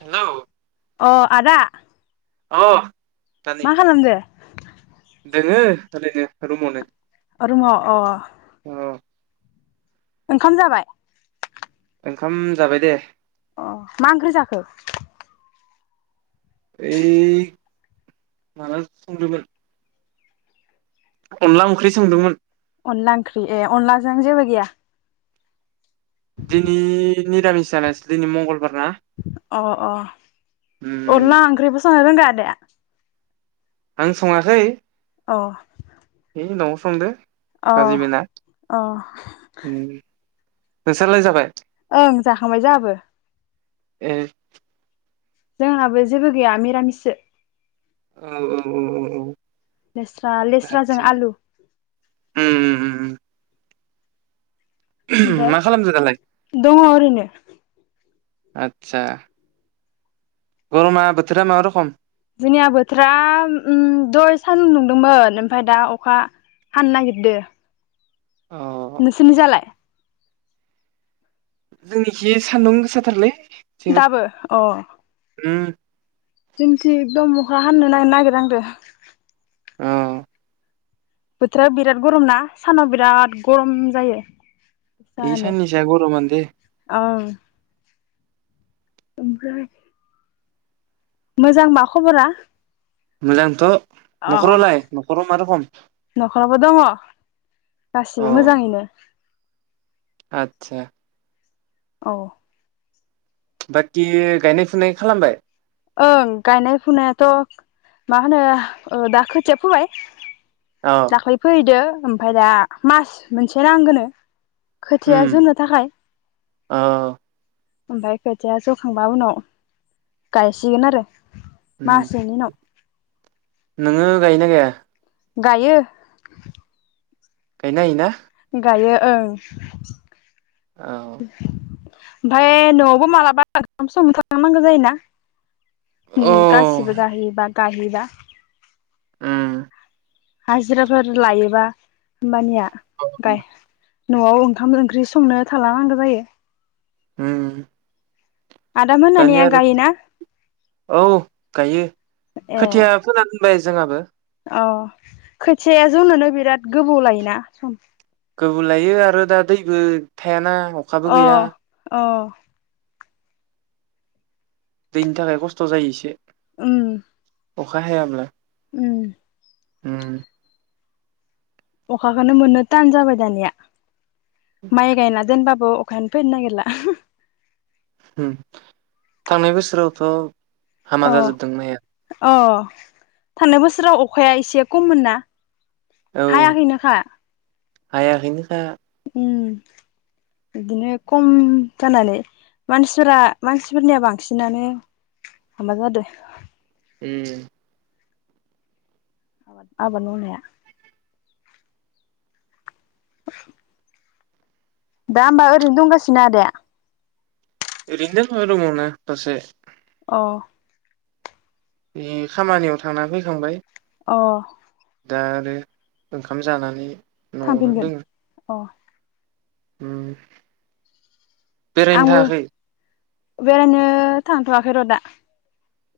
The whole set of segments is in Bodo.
हेल' अ आदा। अ नानि मा खालामदो दोङो ओरैनो रुमावनो। रुमआव अ। अ ओंखाम जाबाय? ओंखाम जाबाय दे। अ मा ओंख्रि जाखो? ऐ माबा संदोंमोन अनला ओंख्रि सोंदोंमोन। अनला ओंख्रि ए अनलाजों जेबो गैया? दिनै निरामिस जानायसो दिनै मंगल अ अ उम अनला ओंख्रिबो सं रोंगौ आदाया? आं सङासै अ। है नआव संदो। अ बाजैमोना अ। नोंसोरलाय जाबाय? ओं जाखांबाय जाहाबो। ए। जोंहाबो जेबो गैया मिरामिससो। औ औ औ औ। लेस्रा लेस्राजों आदसा आलु उम उम उम उम ओमफ्राय मा खालामदो दालाय दङ' ओरैनो। आतसा। गरमा बोथोरा मा रखम? जोंनिया बोथोरा दय सान नुदोंमोन ओमफ्राय दा अखा हाननो नागिरदो। अ। नोंसोरनि जालाय? जोंनिखि सान्दुं गोसाथारलै। जोबोर दाबो अ। उम जोंथि एकदम अखा हामनो नायनो नागिरांदो। ओ। बोथोरा बिराद गरम ना सानाव बिराद गरम जायो। बे जानो सानैसोया गरमानो दे। ओं ओमफ्राय मोजां बा खबरा? मोजांथ' अ न'खरावलाय न'खराव मा रखम नखरावबो दङ गासिबो मोजाङैनो आतसा औ बाखि गायनाय फुनाय खालामबाय ओं गायनाय फुनायाथ' मा होनो दा खोथिया फोबाय अ दाख्लै फैहैदो ओमफ्राय दा मास मोनसे नांगोननो खोथिया जौनो थाखाय ओ ओ ओमफफ्राय खोथिया जौखांबा उनाव गायसिगोन आरो उम मासेनि उनाव नोङो गायो ना गाया गायो गाय नो हायो ना गायो ओं औ ओमफाय न'आवबो मालाबा ओंखाम संनो थालां नांगौ जायोना उम अ गासिबो जाहोयोबा गाहैबा उम हाजिराफोर लायोबा होमबानिया गाय [unintelligible] न'आव ओंखाम ओंख्रि संनो थालां नांगौ जायो। हुम आदाम होननानिया दानिया गायोना आरो औ गायो ए खोथिया फोना दोनबाय जोंहाबो अ खोथियाया जौनोनो बिराद गोबौ लायोना सम गोबाव लायो आरो दा दैबो थायाना। अखाबो अ गैया अ दैनि थाखाय खस्थ' जायो इसे। उम अखा हायाब्ला। उम उम अखाखौनो मोननो थान जाबाय दानिया माइ गायना दोनबाबो अखायानो फैनो नागिरला ओहु। उम थांनाय बोसोरावथ' हामा अ जाजोबदों माइया अ थांनाय बोसोराव अखाया एसे खममोन ना हायाखैनो खा हायाखैनो खा उम बिदिनो खम जानानै मानसिफोरा मानसिफोरनिया बांसिनानो माबा जादों उम। आबाद मावनाया। [unintelligible] दा होमबा ओरैनो दंगासिनो आदाया? ओरैनो दोङो रुमावनो दसे। अ। बे खामानियाव थांना फैखांबाय। अ। दा आरो ओंखाम जानानै न'आवनो थांफिनगोन? दोङो अ। उम। बेरायनो आंबो थाङाखै? बेरायनो थांथ'वाखै र' दा।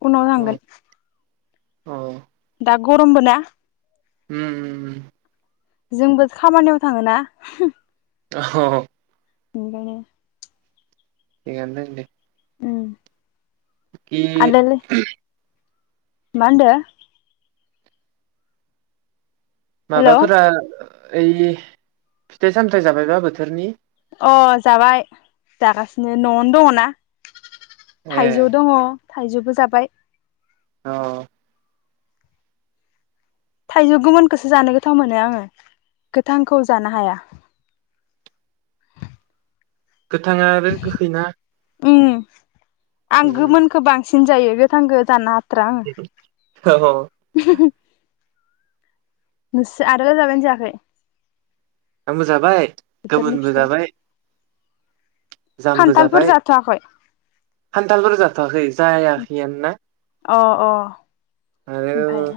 उनाव अ थांगोन। अ। दा गरमबो ना? उम उम उम। जोंबो खामानियाव थाङोना अ [unintelligible] बिनिखायनो थिखानो दं दे। ओम। कि [unintelligible] मा होन्दो? हेलौ माबाफोरा ओइ फिथाइ सामथाइ जाबायबा बोथोरनि? अ जाबाय जागासिनो नआवनो दङ ना। ए थाइजौ दङ थाइजौबो जाबाय। औ। थाइजौ गोमोनखौसो जानो गोथाव मोनो आङो गोथांखौ जानो हाया। गोथाङा आरो गोखैना ओम। आं उम गोमोनखौ बां सिन जायो गोथांखो जानो हाथा थ्रा औ आङो। नोंसोर आदायालाय जाबायना जायाखै? आंबो जाबाय। बोथोरनि गोमोनबो फिथाइ जाबाय जामबो खान्थालफोर जाबाय जाथ'वाखै खान्थालफोर जाथआखै जायाखैयानो ना अ अ ओमफाय आरो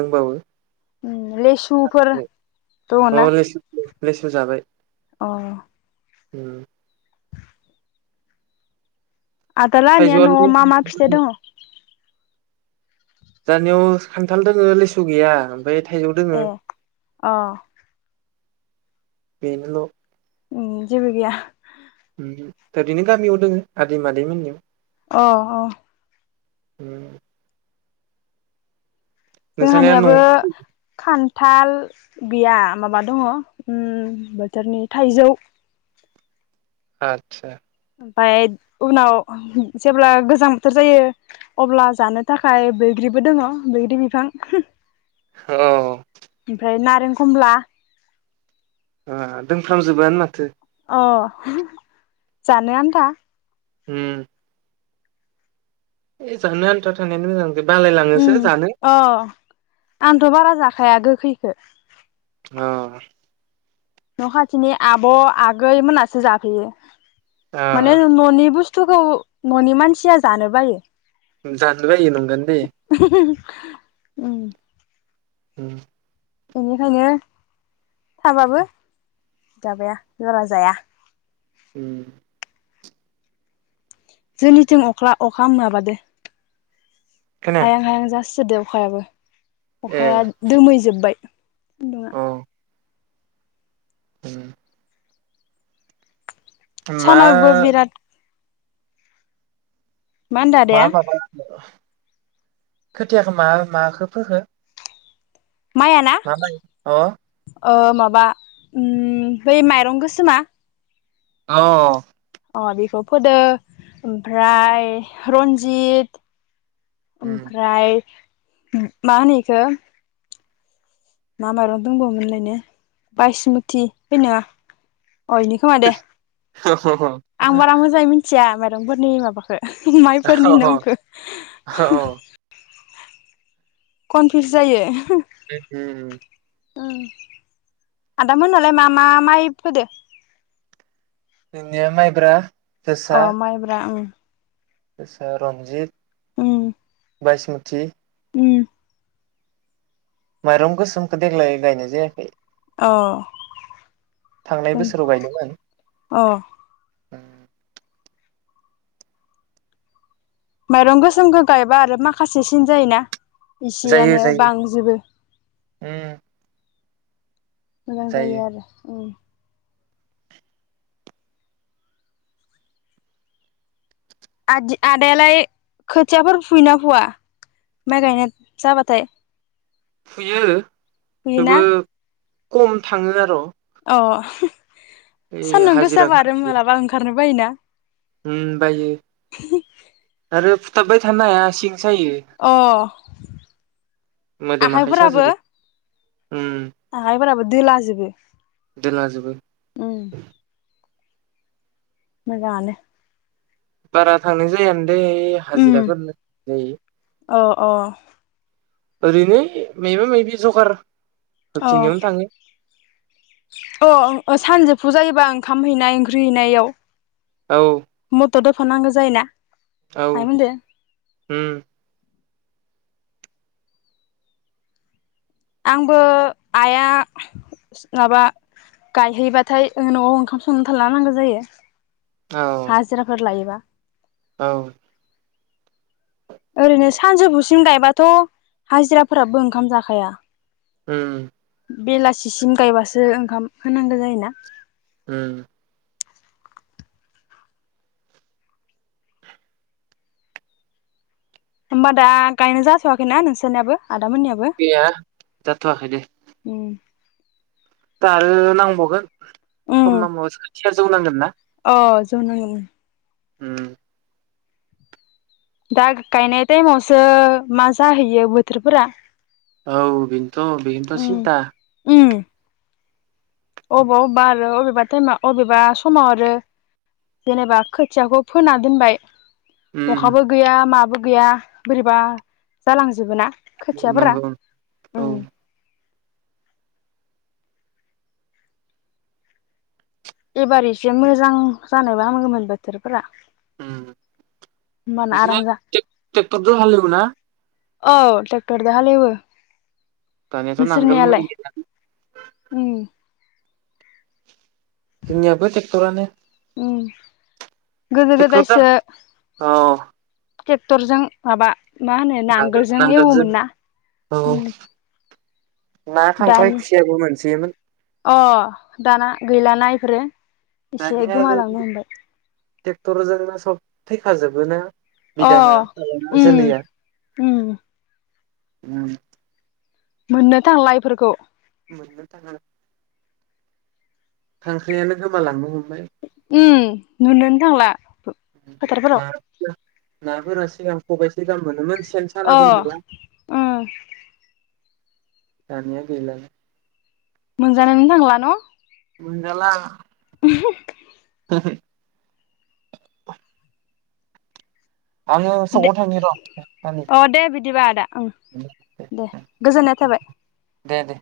दंबावो उम लेसुफोर अ दङ ना लेसु लेसु जाबाय अ उम आदालानिया नआव थाइजौआनो मा मा फिथाइ दङ जाहानियाव खान्थाल दं लेसु गैया ओमफ्राय थाइजौ दोङो ए अ बेनोल ओम जेबो गैया उहु ओरैनो गामियाव दोङो आदै मादै मोननियाव अ अ ओम नोंसानिया न' जोंहानियाबो खान थाल गैया माबा दङ बोथोरनि थाइजौ आतसा ओमफाय उनाव जेब्ला गोजां बोथोर जायो अब्ला जानो थाखाय बैग्रिबो दोंङो बैग्रि बिफां औ ओमफ्राय ना नारें खमला ओ दोंफ्रामजोबोआनो माथो अ जानो आनथा उम ए जानो आन्था थानायानो मोजां बालायलाङोसो उम जानो अ आंथ' बारा जाखा खाया गोखैखो अ न' खाथिनि आब' आगै मोनासो जाफैयो। माने अ न'नि बुस स्थुखौ न'नि मानसिया जानो बायो। जानोबायो नंगोआनोदे उम उम बेनिखायनो थाबाबो जाबाया बारा जाया उम जोंनिथिं अख्ला अखा माबादो खोनाया हायां हायां जासो जासोदो अखायाबो ए अखाया दोमैजोबबाय सान्दुंआ अ उम मा सानावबो बिराद होनदो मा आदाया माबा होनदो खोथियाखो मा माखो फोखो? माइयाना मा माय अ ओ माबा उम बै माइरं गोसोमा औ अ बेखौ फोदो ओमफ्राय रन्जित ओमफ्राय मा होनो इखो मा माइरं दंबावोमोनलायनो बायसमुथि है नोंङा अ इनो खोमा दे अ आं बारा मोजाङै मिथिया मायरंफोरनि माबाखौ माइफोरनि नामखौ अ कनफिउस जायो [unintelligible] ओम आदा मोनालाय मा मा माइ फोदो बिदिनो माइब्रा अ माइब्रा ओम एसे रनजित उम बाइसमुथि उम माइरं गोसोमखौ देग्लाय गायनाय जायाखै अह थांनाय बोसोराव गायदोंमोन अह [inaudible] माइरं गोसोमखौ गायबा आरो माखासे सिन जायोना जायो इसेयानो जायो बांजोबो उम मोजां जायो आरो ओम आदि आदायालाय खोथियाफोर फुयोना फुवा माइ गायनाय जाबाथाय फुयो फुयोना थेवबो खम थाङो आर' अह सान्दुं गोसाबा आरो मालाबा ओंखारनो बायोना ओम बायो आरो फुथाबबाय थानो हाया सिं सायो अह मोदोम आखाइ आखाइफोराबो साजोबो उम आखायफोराबो दोलाजोबो दोलाजोबो उम मोजाङानो बारा थांनाय जायानो दे उम हाजिराफोरनो [unintelligible] जायो अ अ ओरैनो मैबा मैबि जगार अ हैबथिंनायावनो थाङो। अ ओ सानजोबफु जायोबा ओंखाम हैनाय ओंख्रि हैनायाव औ थ' दफनांगौ जायो ना औ ओम आंबो आइआ माबा गायहैबाथाय ओ न'आव ओंखाम संनानै थालांनांगौ नांगौ जायो। औ हाजिराफोर लायोबा औ ओरैनो सानजौफुसिम गायबाथ' हाजिराफोराबो ओंखाम जाखाया। उम बेलासिसिम गायबासो ओंखाम होनांगौ जायोना। उम होमबा दा गायनो जाथ'वाखैना नोंसोरनियाबो? आदामोननियाबो गैया जाथ'आखैनो। उम दा आरो नांबावगोन सम उम नांबावगोन खोथिया जौनांगोन ना। अ जौनांगोन उम। उम दा गायनाय टाइमावसो मा जाहैयो बोथोरफोरा। औ बिनोथ' बिनोथ' उम सिन्था अबाव बार अबेबा टाइमा अबेबा समाव आरो जेनेबा खोथियाखौ फोना दोनबाय उम अखाबो गैया माबो गैया बोरैबा जालांजोबो ना। खोथियाफोरा नंगौ औ उम एबार एसे मोजां जानायबा हामगौमोन बोथोरफोरा। उम होमबाना बिदिनो आराम जा टेक-ट्रेक्टरजों हालिवो ना औ ट्रेक्टरजों हालेवो। दानियाथ' नांगोल मै नोंसोरनियालाय उम जोंनियाबो थेक्ट'रानो उम गोदो गोदायसो औ ट्रेक्टरजों माबा मा होनो नांगोलजों एवोमोन ना औ ना खांख्राय दानि खुसियाबो मोनसोयोमोन। अ दाना गैलाना इफोरो इसे दानिया आरो गोमालांनो हमबाय। ट्रेक्टरजोंनो सब थैखाजोबोना अ बिदाना फिसाज्लाना उम उम उम मोननो थांला इफोरखौ। मोननो थाङा खांख्रायानो गोमालांनो हम उम नुनोनो थांला फो फोथारफोराव। ना नाफोरा सिगां खबाइसे गाहाम मोनोमोन सेन साना अ दोनबोला ओम दानिया गैलालै मोनजानोनो थांला न मोनजाला [unintelligible] [unintelligible] आङो दे सकाव थांनि अ दे बिदिबा आदा ओं र' दे गोजोननाय थाबाय दे दे